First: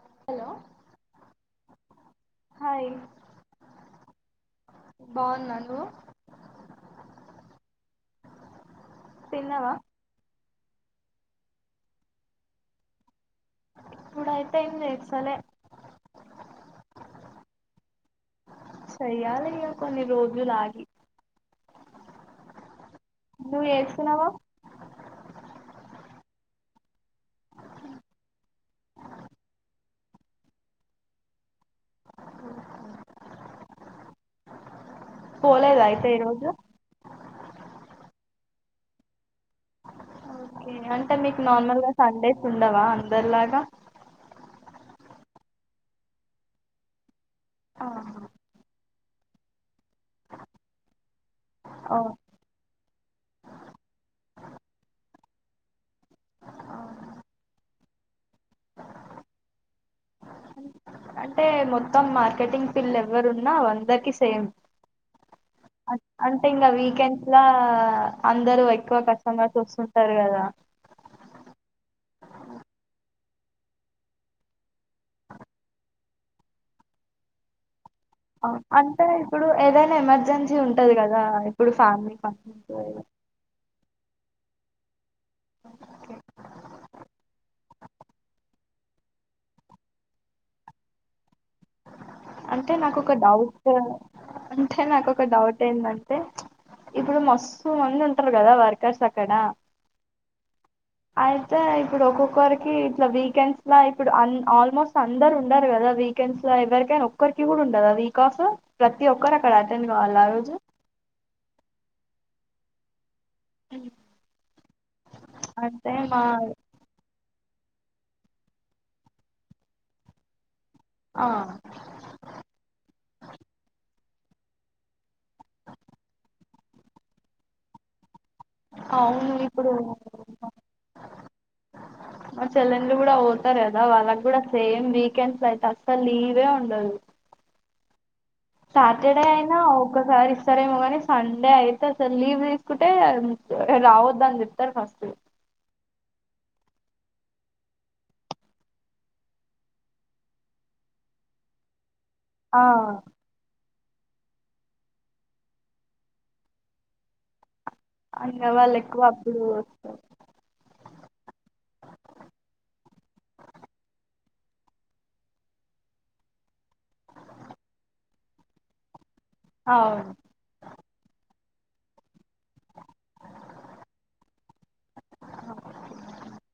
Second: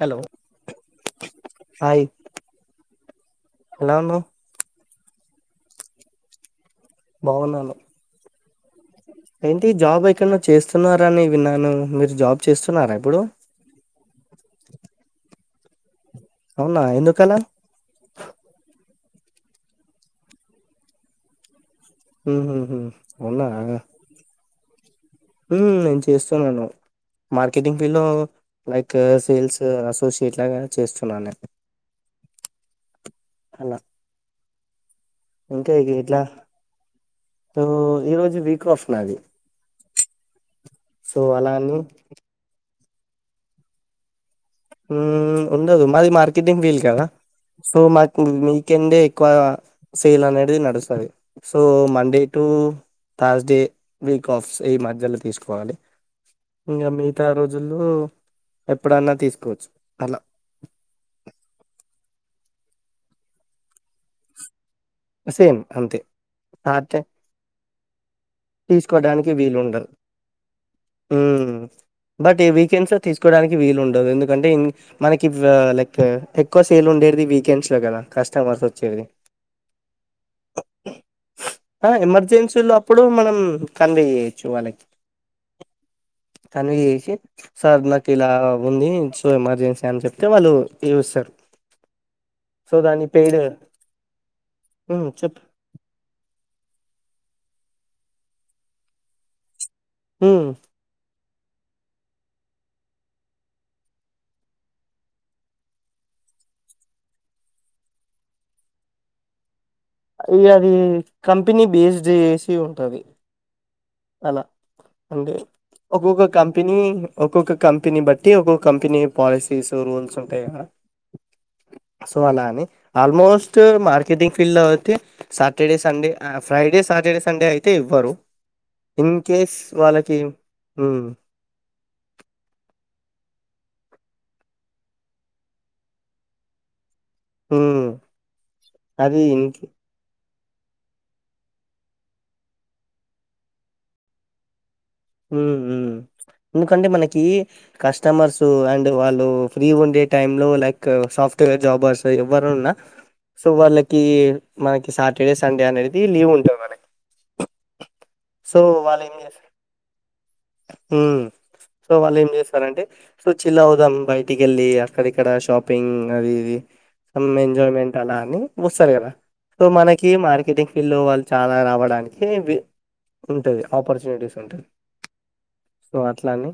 Hello hi ఎలా ఉన్నావ్ బావున్న నువ్వు బాగున్నాను ఏంటి తిన్నావా జాబ్ ఎక్కన్నో చేస్తున్నారని విన్నాను మీరు జాబ్ చేస్తున్నారా ఇప్పుడు ఇప్పుడైతే ఏం చేస్తాలే అవునా ఎందుకలా చెయ్యాలిగా కొన్ని రోజులు ఆగి ఉహు హు నువ్ చేస్తున్నవో ఉమ్ చేస్తున్నాను మార్కెటింగ్ ఫీల్డ్ లో లైక్ సేల్స్ అసోసియేట్ లాగా చేస్తున్నా నేను ఆహా అలా పోలేదా ఇంకేది అయితే ఇట్లా ఈరోజు ఈ రోజు వీకాఫ్ నాది ఓకే అంటే సో మీకు అలా అని నార్మల్గ సండేస్ ఉండవా అందరిలాగా మ్ ఉండదు మాది మార్కెటింగ్ ఫీల్ కదా సో మాకు ఆహా. మీ కెన్డే ఎక్కువగా సేల్ అనేది నడుస్తది సో ఓ Monday to Thursday week offs ఈ మధ్యలో తీసుకోవాలి ఇంగ ఆహా. మిగితా రోజుల్లో ఎప్పుడన్న తీసుకోవచ్చు అలా అంటే మొత్తం మార్కెటింగ్ ఫిల్డ్ ఎవ్వరున్నా అందరికి సేమ్ సేమ్ అంతే అంటే ఇంగ సాటర్డే వీకెండ్ ఇట్లా అందరు ఎక్కువ కష్టమర్స్ వస్తు ఉంటరు గదా మ్ బట్ ఈ వీకెండ్స్ లో తీసుకోడానికి వీలు ఉండదు ఎందుకంటే మనకి వ లైక్ ఎక్కువ సేల్ ఉండేడిది వీకెండ్స్ లో కదా కస్ అంటే ఇప్పుడు ఏదైన ఎమర్జెన్సీ ఉంటది గదా ఇప్పుడు ఆ ఫ్యామిలీ ఎమర్జెన్సీలో ఫంక్షన్సు అప్పుడు మనం కన్వే చేయచ్చు వాళ్ళకి కన్వె చేషి సార్ నాకు ఇలా ఉంది సో ఎమర్జెన్సీ అని చెప్తే వాళ్ళు లీవ్ ఇస్తరు అంటే నాకు ఒక డౌటు అంటే ఉమ్, నాకు ఒక చెప్ డౌట్ ఏందంటే ఇప్పుడు మస్తూ మంది ఉంటరు గదా వర్కర్స్ అక్కడ ఉమ్మ్ అయితే ఇప్పుడు ఒక్కొక్కరికి ఇట్ల వీకెండ్స్‌ల ఇప్పుడు అన్ ఆల్మో అందరు ఉండరు గదా వీకెండ్స్‌లో ఎవరికైన ఒ క్కరికి కూడా ఉండదా వీకాఫ్ ప్రతి ఒక్కరు అక్కడ అటెండ్ గావలా ఆరోజు మ్ కంపెనీ బేస్డ్ ఏసి ఉంటది ఎన్ని అలా అంటే మా ఒక్కొక్క కంపెనీ ఒక్కొక్క కంపెనీ బట్టి ఒక్కొక్క కంపెనీ పాలసీస్ రూల్స్ ఉంటయి గదా ఆహ్ సో అలా అని ఆల్మోస్ట్ మార్కెటింగ్ ఫీల్డ్లో అయితే సాటర్డే సండే ఆ ఫ్రైడే సాటర్డే సండే అయితే ఇవ్వరు ఇన్ అవును కేస్ ఇప్పుడు వాళ్ళకి ఉమ్మ్ మా చెల్లెండు కూడా పోతారు గదా వాళ్ళకి కూడా సేమ్ వీకెండ్స్ అయితే అసలు లీవే ఉండదు ఉమ్ అది సటర్డే ఇన్ అయినా ఒకసారి ఇస్తారేమో కాని సండే అయితే అసలు లీవ్ తీస్కుంటే రావొద్దని చెప్తారు ఫస్ట్ ఉహు ఎందుకంటే మనకి కస్టమర్స్ అండ్ వాళ్ళు ఫ్రీ ఉండే టైమ్‌లో లైక్ సాఫ్ట్వేర్ జాబర్స్ సో ఆ ఎవరున్నా సో వాళ్ళకి మనకి సాటర్డే సండే అనేది లీవ్ ఉ ఆ ఇంగ వాళ్ళెక్కువ అప్పుడు హు సో వాళ్ళేం చేసరు అంటే సో చిల్ అవుదాం బయటికేలి అక్కడ ఇక్కడ షాపింగ్ అది ఇది ఫన్ ఎంజాయ్మెంట్ అలా అని ఒస్తాలేర సో మనకి అవును మార్కెటింగ్ పిల్లు వాళ్ళు చాలా రావడానికివి ఉంటుంది ఆపర్చునిటీస్ ఉంటది సో అట్లాని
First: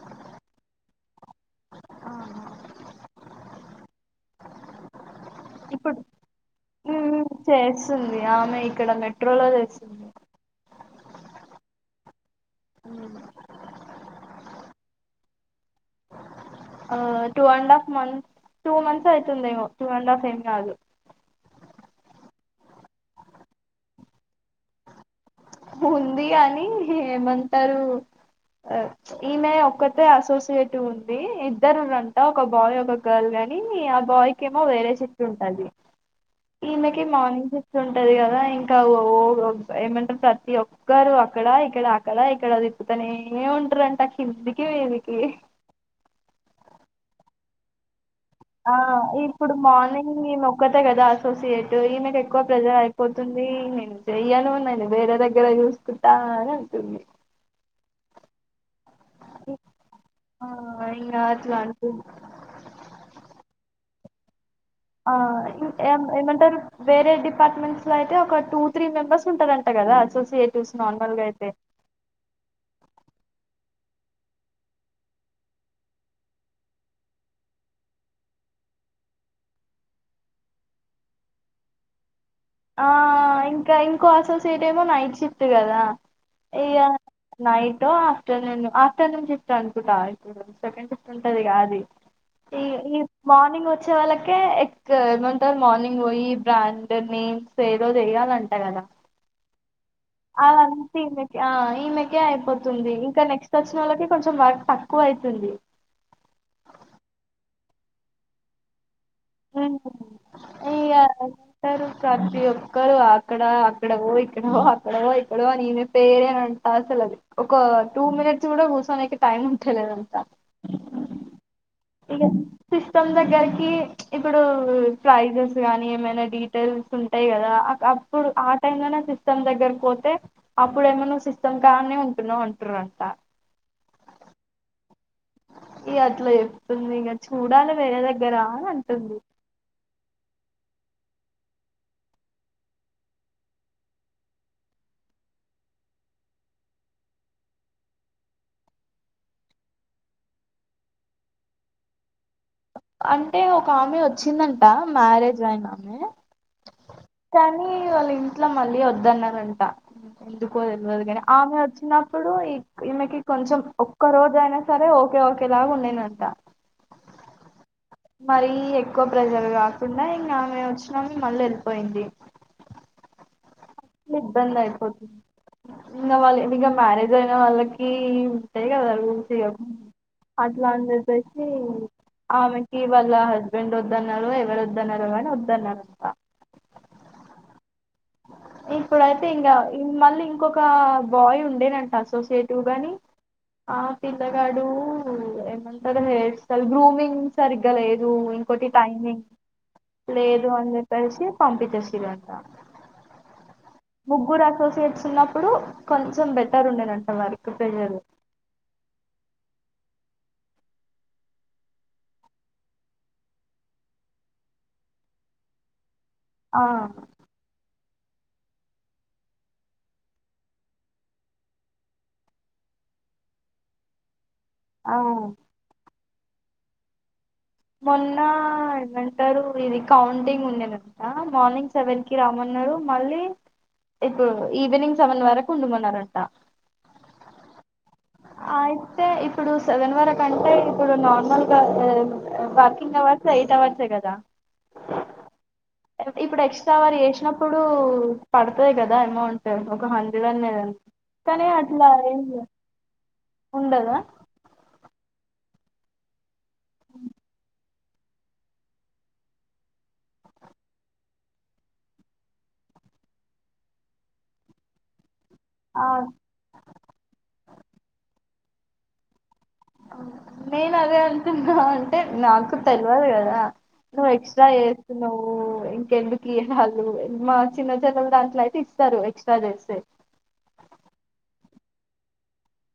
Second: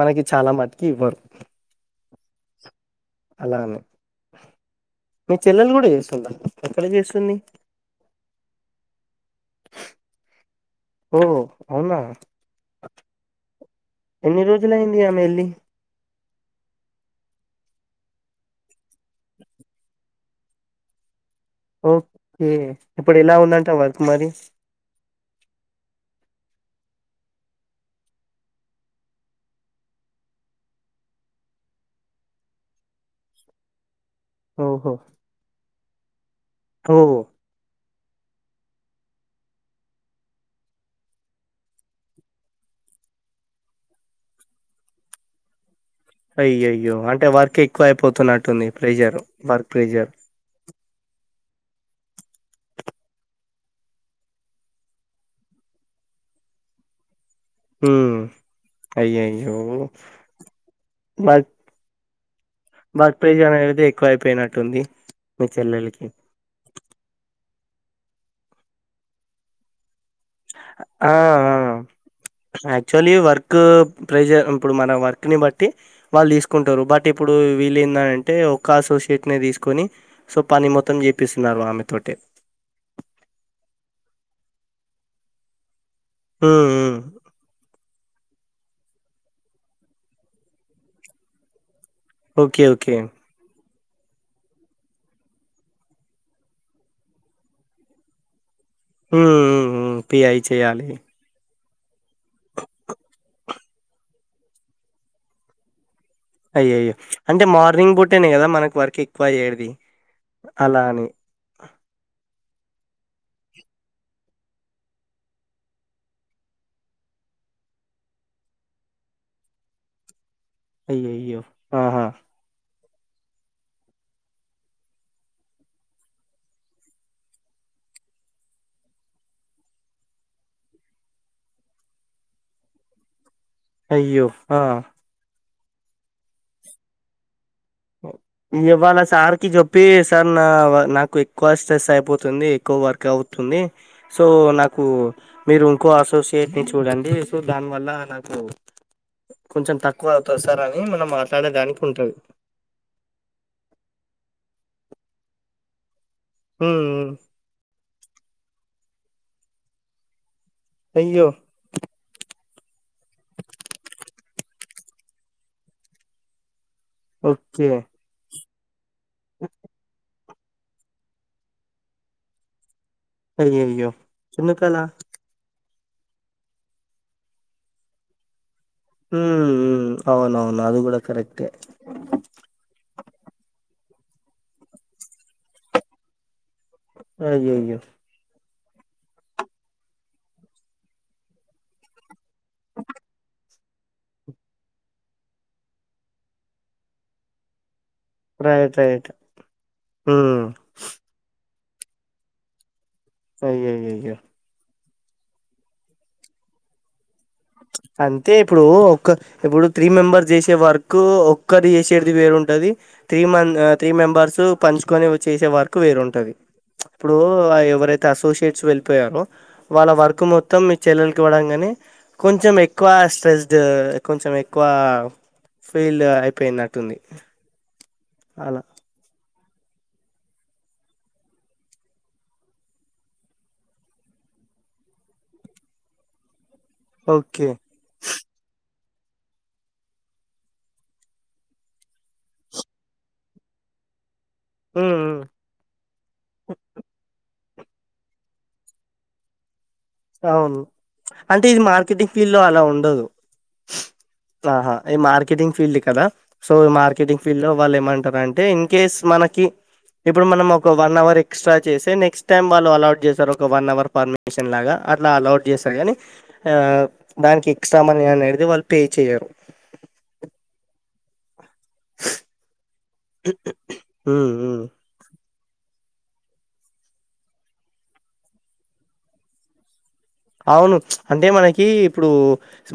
మనకి చాలా మటుకి ఇవ్వరు అలానే. మీ చెల్లెలు కూడా ఇప్పుడు చేస్తుందా ఎక్కడ జేస్తుంది స్తుంది ఆమె ఇక్కడ మెట్రోలో చేసు ఓ అవున హు ఎన్ని రోజులైంది ఆమె ఎళ్లి ఆ two and half month two months అయితుంది ఏమో టూ అండ్ హఫ్ ఏం కాదు ఓ కే ఇప్పుడేలా ఉందంట వర్క్ మరి ఉంది గాని ఏమంటారు ఆ ఈమె ఒక్కతే అసోసియేట్ ఉంది ఇద్దరుంట ఒక బాయ్ ఒక గర్ల్ గాని ఆ బాయ్ కేమో ఓహో వేరే శిఫ్ట్ ఉంటది. ఓ ఈమెకి మార్నింగ్ శిఫ్ట్ ఉంటది కదా ఇంకా ఓ ఓ ఏమంటరు తి ఒక్కరు అక్కడ ఇక్కడ అక్కడ ఇక్కడ తిప్పుతనే ఉంటారంట కిందికి మీదికి అయ్యయ్యో అంటే వర్క్ ఎక్కువ అయిపోతున్నట్ ఆ ఇప్పుడు మార్నింగ్ నేనొక కోత్త కదా అసోసియేట్ ఈ మీకే ఎక్కువ ప్రెజర్ అయిపోతుంది. నేను చెయ్యను నేను వేరే దగ్గర చూస్కుంటా అని అంటుంది హూ అయ్యయే నాది అన్కు వర్క్ ప్రేజన్ అనేది ఎక్కువైపోయినట్టుంది ఆ ఇం ఏ-ఏమంటారు వేరే డిపార్ట్మెంట్స్లో అయితే ఒక టూ త్రీ మెంబర్స్ ఉంటారంట కదా సు ఆ హా యాక్చువలీ వర్కు ప్రెజర్ ఇప్పుడు మన వర్క్ని బట్టి వాళ్ళు తీస్కుంటారు బట్ ఇప్పుడు వీళ్ళెంద అంటే ఒక్క అసోసియేట్ని తీస్కొని సో పని మొత్తం చేపిస్తున్నారు ఆమె తోటే ఆ ఇంకా ఇంకో అసోసియేట్ ఏమో నైట్ షిఫ్ట్ కదా హ్మ్. ఇగ హ్మ్. నైట్ ఆఫ్టర్నూన్ ఆఫ్టర్నూన్ షిఫ్ట్ అనుకుంటా సెకండ్ షిఫ్ట్ ఉంటది అది ఇ ఓకే. ఓకే. ఇ మార్నింగోచ్చే వాళ్ళకే ఎక్క ఏమంటారు మార్నింగ్ వోయి బ్రాండ్ని పెదో చెయాలంట కదా హ్మ్. హ్మ్. హ్మ్. పిఐ చేయాలి. అదంతా ఆ ఈమెకే అయిపోతుంది ఇంకా నెక్స్ట్ వచ్చిన వాళ్ళకి కొంచెం వర్క్ తక్కువైతుంది అయ్యయే అంటే మార్నింగ్ పుట్టేనే కదా మనకు వర్కేక్కువయ్యేది అలా అని ఇస్తారు ప్రతి ఒక్కరూ అక్కడ అక్కడవో ఇక్కడవో అక్కడవో ఇక్కడవో ఈమే పేరం అసలు ఒక టూ మినిట్స్ కూడా కూర్చోడానికి టైమ్ ఉంటలేదంట అయ్యయ్యో ఆహా! ఇగ సిస్టమ్ దగ్గరికి ఇప్పుడు ప్రైజెస్ గానీ ఏమైనా డీటెయిల్స్ ఉంటాయి కదా ఇప్పుడు ఆ టైం లోనే సిస్టమ్ దగ్గరకి పోతే అప్పుడేమో నువు సిస్టం కానే ఉంటున్నావు అంటురంట అయ్యో ఆ ఇ అట్లా చెప్తుంది ఇంగ చూడాలి వేరే దగ్గర అని నివ్వాలా అంటుంది సార్ కి చెప్పు పీస్ సార్ నా నాకు ఎక్కువ స్ట్రెస్ అయిపోతుంది ఎక్కువ వర్క్ అవుతుంది సో నాకు మీరు ఇంకో అసోసియేట్ ని చూడండి సో దాని వల్ల నాకు కొంచెం తక్కువ అవుతు సార్ అని మనం మాట్లాడే దానికి ఉంటది అంటే ఒక ఆమె వచ్చిందంట మ్యారేజ్ ఆయిన ఆమె ఉమ్ మ్ కానీ వాళ్ళ ఇంట్లో మళ్ళీ వద్దన్నరంట ఎందుకో తెలియదు కాని అయ్యో! ఆమె వచ్చిన నాక్ ఇప్పుడు ఈ ఈమెకి కొంచెం ఒక్క రోజ అయినా సరే ఓకే ఓకే లాగా ఉండి నంట ఓకే మరీ ఎక్కువ ప్రెజర్ కాకుండా ఇంకా ఆమె వచ్చినాం మళ్ళీ వెళ్ళిపోయింది అయ్యయ్యో ఇబ్బంది ఎందుకలా? అయిపోతుంది ఉన్న వాళ్ళ ఇగ మ్యారేజ్ అయిన వాళ్ళకి ఉంటాయి హ్మ్ [unintelligible] కద హ్మ్ అవునవును అట్లా అది అని కూడా కరెక్టే చెప్పేసి ఆమెకి వాళ్ళ హస్బెండ్ వద్దన్నారు ఎవరు వద్దన్నారు కానీ వద్దన్నారు అంట అయ్యయ్యో ఇప్పుడైతే ఇంగ మళ్ళీ ఇంకొక బాయ్ ఉండేనంట అసోసియేటివ్ గాని ఆ పిల్లగాడు ఏమంత హేర్ స్టైల్ గ్రూమింగ్ సరిగ్గా లేదు ఇంకోటి రైట్ రైట్ టైమింగ్ హ్మ్ లేదుఅంది ప్పేసి పంపిచేసిరంట అయ్యయ్యో ముగ్గురు అసోసియేట్స్ ఉన్నప్పుడు కొంచెం బెటర్ ఉండేనంట వర్క్ ప్రెజర్ అంతే ఇప్పుడు ఒక్క ఇప్పుడు త్రీ మెంబర్స్ చేసే వర్క్ ఒక్కరు చేసేది వేరుంటది తీమన్ ఆ తీమెంబర్స్ పంచుకొని వ్ చేసే వర్క్ వేరుంటది ఆ ఇప్పుడు అ ఎవరైతే అసోసియేట్స్ వెళ్ళిపోయారో వాళ్ళ వర్క్ మొత్తం మీ చెల్లెలకి ఇవ్వడం గనీ కొంచెం ఎక్కువ స్ట్రెస్డ్ కొంచెం ఎక్కువ ఆ ఫీలు అయ్ పెయినట్టుంది మొన్న అల ఐమంటారు ఇది కౌంటింగ్ ఉండెనంట మార్నింగ్ సెవెన్ కి రమ్మన్నారు మళ్ళీ ఇప్పుడు ఈవినింగ్ సెవెన్ వరకు వుండుమన్నారంట ఓకే అయితే ఇప్పుడు సెవెన్ వర కంటే ఇప్పుడు నార్మల్గా ఇ వర్కింగ్ అవర్ సెయిట్ అవర్సే గదా ఉమ్ ఇప్పుడు ఎక్స్ట్రా అవరు చేసినప్పుడు పడతది గదా ఎమౌ ంట్ ఒక హండ్రెడ్ అన్న అవును గన్ కానీ అట్లా ఏం లె అ ఉండదు ఉండదా ఆహా ఏ మార్కెటింగ్ ఫీల్డ్ కదా సో ఇ మార్కెటింగ్ ఫీల్డ్ లో వాళ్ ఏమంటరంటే ఇన్ కేస్ మనకి ఇప్పుడు మనం ఒక వన్ అవర్ ఎక్స్ట్రా చేసె నెక్స్ట్ టైమ్ వాళ్ళు అలాట్ చేశారు ఒక వన్ అవర్ పర్మిషన్ లాగా అట్లా అలౌడ్ జేస్తరు కనీ ఆ దానిక్ ఎక్స్ట్రా మనీ అనేడిది వాళ్ళు పే చేయరు అ నేను అదే అంటున్నా అంటే నాకు తెలవదు గదా నువ్ ఉమ్, ఎక్స్ట్రా ఉమ్. చేస్ నువ్వు ఇంకెందుకు ఇయ్యరాలు మా చిన్న చెల్లెలు దాంట్లో అయితే ఇస్తారు ఎక్స్ట్రా చేస్తే అవును అంటే మనకి ఇప్పుడు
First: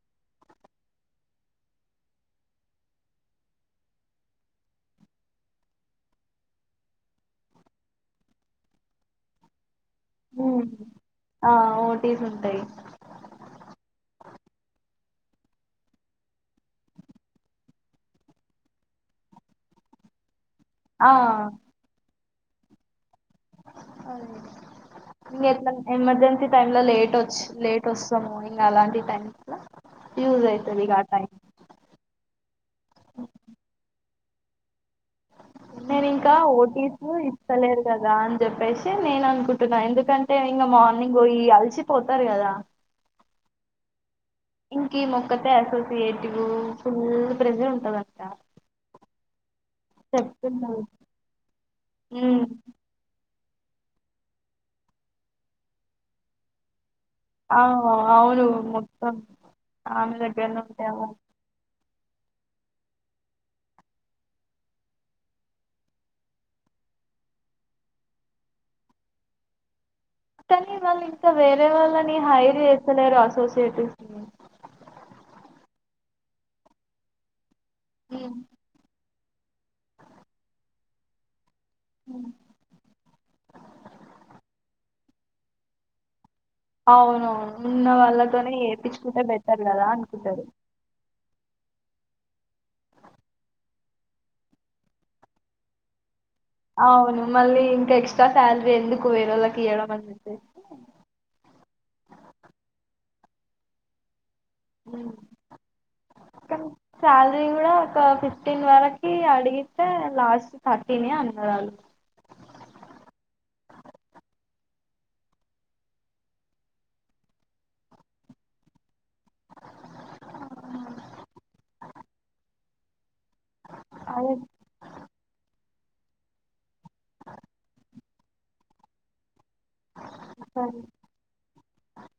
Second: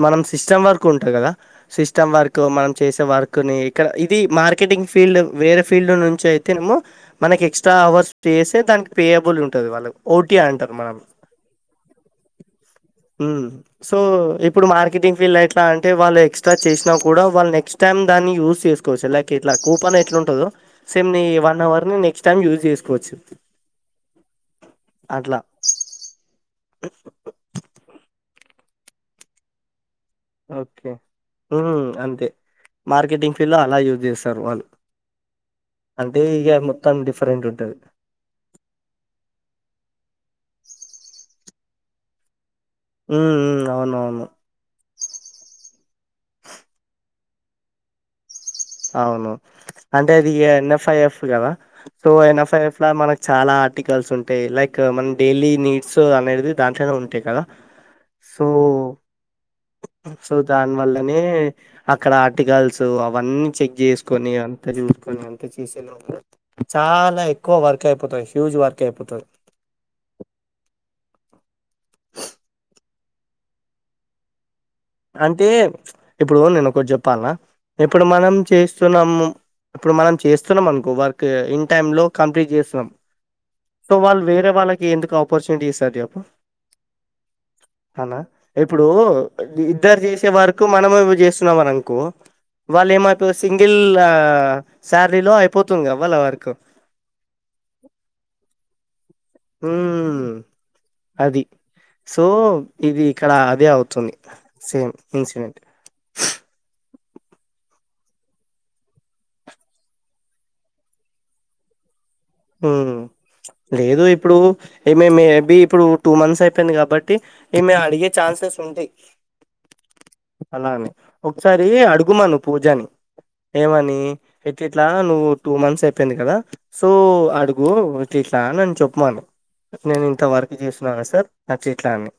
మనం సిస్టమ్ వర్క్ ఉంట గదా సిస్టమ్ వర్క్ మనం చేసే వర్క్ని ఇక్కడ ఇది మార్కెటింగ్ ఫీల్డ్ వేరే ఫీల్డ్ నుంచి అయితే నేమో మనక్ ఎక్స్ట్రా అవర్స్ పేస్తే దానికి పేయబుల్ ఉంటది వాళ్ళు ఓటీ అంటరు మనం ఆ ఓటీస్ ఉంటయ్ ఉమ్ సో ఇప్పుడు మార్కెటింగ్ ఫీల్డ్ ఎట్లా అంటే వాళ్ళు ఎక్స్ట్రా చేసినా కూడా వాళ్ నెక్స్ట్ టమ్ దాన్ని యూస్ చేసుకోవచ్చు లైక్ ఇట్లా కూపన్ ఎట్ల ఉంటదో సేమ్ ఆ నీ వన్ అవర్ ని నెక్స్ట్ టైం యూజ్ చేసుకోవచ్చు అదెలె అట్లా ఇంగ్ ఎట్లా ఎమర్జెన్సీ టైమ్ లో లేట్ ఒచ్చి లేట్ ఒస్తము అని ఇంగ అలాంటి టైమ్స్ ల ఓకే ఉహు అంతే మార్కెటింగ్ ఫీల్డ్ లో అలా యూజ్ జేస్తారు వాళ్ళు నేను అంటే ఇగ మొత్తం డిఫరెంట్ ఉంటది రా అన్ చెప్పేశి నేననుకుంటున్నా ఎందుకంటే ఇంగ మార్నింగ్ పోయి అలిసిపోతారు గదా ఉమ్ ఉమ్ అవునవును ఇంక ఇమోక్కతే అసోసియేటివ్ ఫుల్లు ప్రేజర్ ఉంటదంట సవును అంటే అది ఇ చెప్తున్నారు ఎన్ఎఫ్ఐఎఫ్ గదా టూ ఉమ్ ఎన్ఎఫ్ఐఎఫ్ లా మనక్ చాలా ఆర్టికల్స్ ఉంటయ్ లైక్ మన డైలీ నీడ్స్ అనేడిది దాంట్లోనే ఉంటయ్ కదా ఆ అవును సో మొత్తం ఆమె సో దగ్గరనే దాన్ ఉంటాయి అవ వల్లనే అక్కడ ఆర్టికల్స్ అవన్నీ చెక్ జేసుకొని అంత చూసుకొని అంత చేసే లొ చాలా ఎక్కువ వర్క్ అయిపోతది ఫ్యూజ్ వర్క్ అయిపోతది కనీ వాళ్ళు ఇంకా వేరే వాళ్ళని హైర్ జెస్తలేరు అసోసియేటివ్స్ ని అంటే ఇప్పుడు నేను ఒకట్ జెప్పాల్ న ఇప్పుడు ఉమ్ మనం చేస్తున్నాము ఇప్పుడు మనం చేస్తున్నాం అనుకో వర్క్ ఇన్ టైమ్ లో ఉమ్. కంప్లీట్ జేస్తున్నాం సో వాళ్ళు వేరే వాళ్ళకీ యెందుకు ఆపర్చునిటీ ఇస్తారు జెప్పు అవును అవును ఉన్న వాళ్ళతోనే యేపిచ్చుకుంటది బెటర్ గదా అనుకుంటరు మనము ఇవ్వి జేస్తున్నామనన్కో వాళ్లేమైపో సింగిల్ ఆ సాల్రీలో అయిపోతుందిగద వాళ్ళ వర్కు ఆవును మళ్ళీ ఇంకా ఎక్స్ట్రా సాల్రీ ఎందుకు వేరోళ్ళకియ్యడం అన్ ఉమ్ జెప్పేసి అది సో ఇది ఇక్కడా అదే అవుతుంది సేమ్ ఇన్సిడెంట్ కన్ సాల్రీ గుడా ఒక్క ఫిఫ్టీన్ వరకీ అడిగితే లాస్ట్ థర్టీనే అన్నరాల్లు ఉమ్ లేదూ ఇప్పుడూ ఏమేమేబీ ఇప్పుడూ టూ మంత్స్ అయిపెయింది గాబట్టి ఈమె అడిగే ఛాన్సెస్ ఉంటయ్ అలా అని ఒక్సరీ అడుగుమను పూజాని ఏమని అదే ఇట్లిట్లా నువ్వు టూ మంత్స్ అయిపెయింది గదా సో అడుగూ ఇట్లిట్లా అనన్ చెప్పుమాను నేను ఇంత వర్కు సరే జేస్నా సార్ అట్లిట్లా అని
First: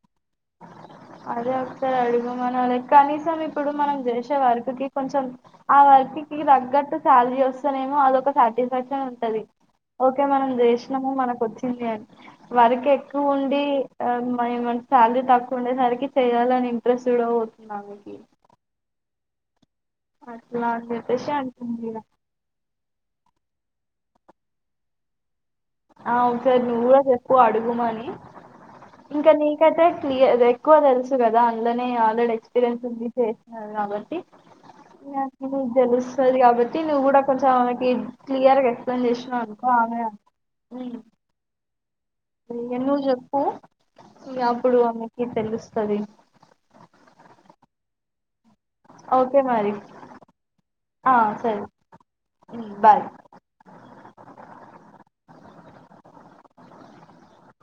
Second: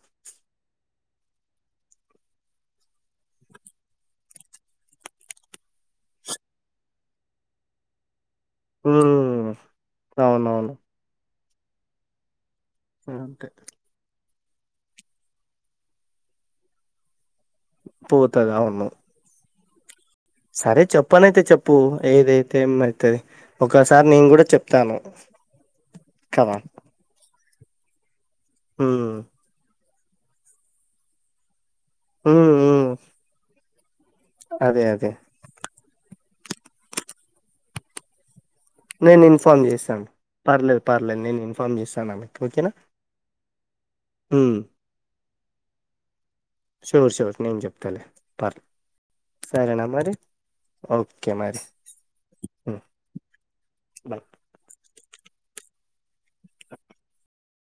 అదే అదొక్సారడుగు మనాలె కనీసం ఇప్పుడు మనం జేశే వర్కుకి కొంచం ఆ వర్క్ కీ దగ్గట్టు సాల్రీ ఒస్తెనేమో అదొక సాటి ఫ్యాక్షను ఉంటది ఉమ్ ఓకే మనం అవునవును జీష్ణమూ మనకొచ్చిందీ అని వర్ అంతే కెక్కువుండీ ఆ మనిద్ మన సాల్రీ తక్కువుండే సరికి చెయ్యాలని ఇంట్రెస్ట్ గుడా పోత్ [unintelligible] తదా ఉన్ను అట్లా సరే అని చెప్పేసి చెప్పనైతె చెప్పూ అంటుంది ఇగ ఏదైతే ఏమున్నది ఒకాసారి నేన్ గూడ చెప్తాను ఆ కదా ఒసారి నువ్వు గూడ జెప్పు అడుగుమని ఉమ్ ఇంక నీ కైతే క్లియర్ ఎక్కువ దెల్సు గదా అండ్లనే ఉమ్ ఆల్రెడెక్స్పీరియన్స్ ఉమ్ ఉంది చేసినారు గాబట్టి అదే అదె నీక్ దెలుస్తది గాబట్టి నువ్ గూడా కొంచమామకి క్లియర్గ ఎక్స్ప్లెయిన్ నేను ఇన్ఫార్మ్ జేష్ణవనుకో ఆమె చేస్తాను పర్లేదు పర్లేద్ నేను ఇన్ఫామ్ జెస్తాన్ ఆమె ఇంగ నువ్ జెప్పు ఇగ ఉమ్ అప్పుడు అమెకి తెలుస్తదీ షూర్ షూర్ నేన్ జెప్తలే పర్ సరేనా మరి ఆ ఓకే మరి సరే హ్మ్ ఉమ్, బాయ్ బాయ్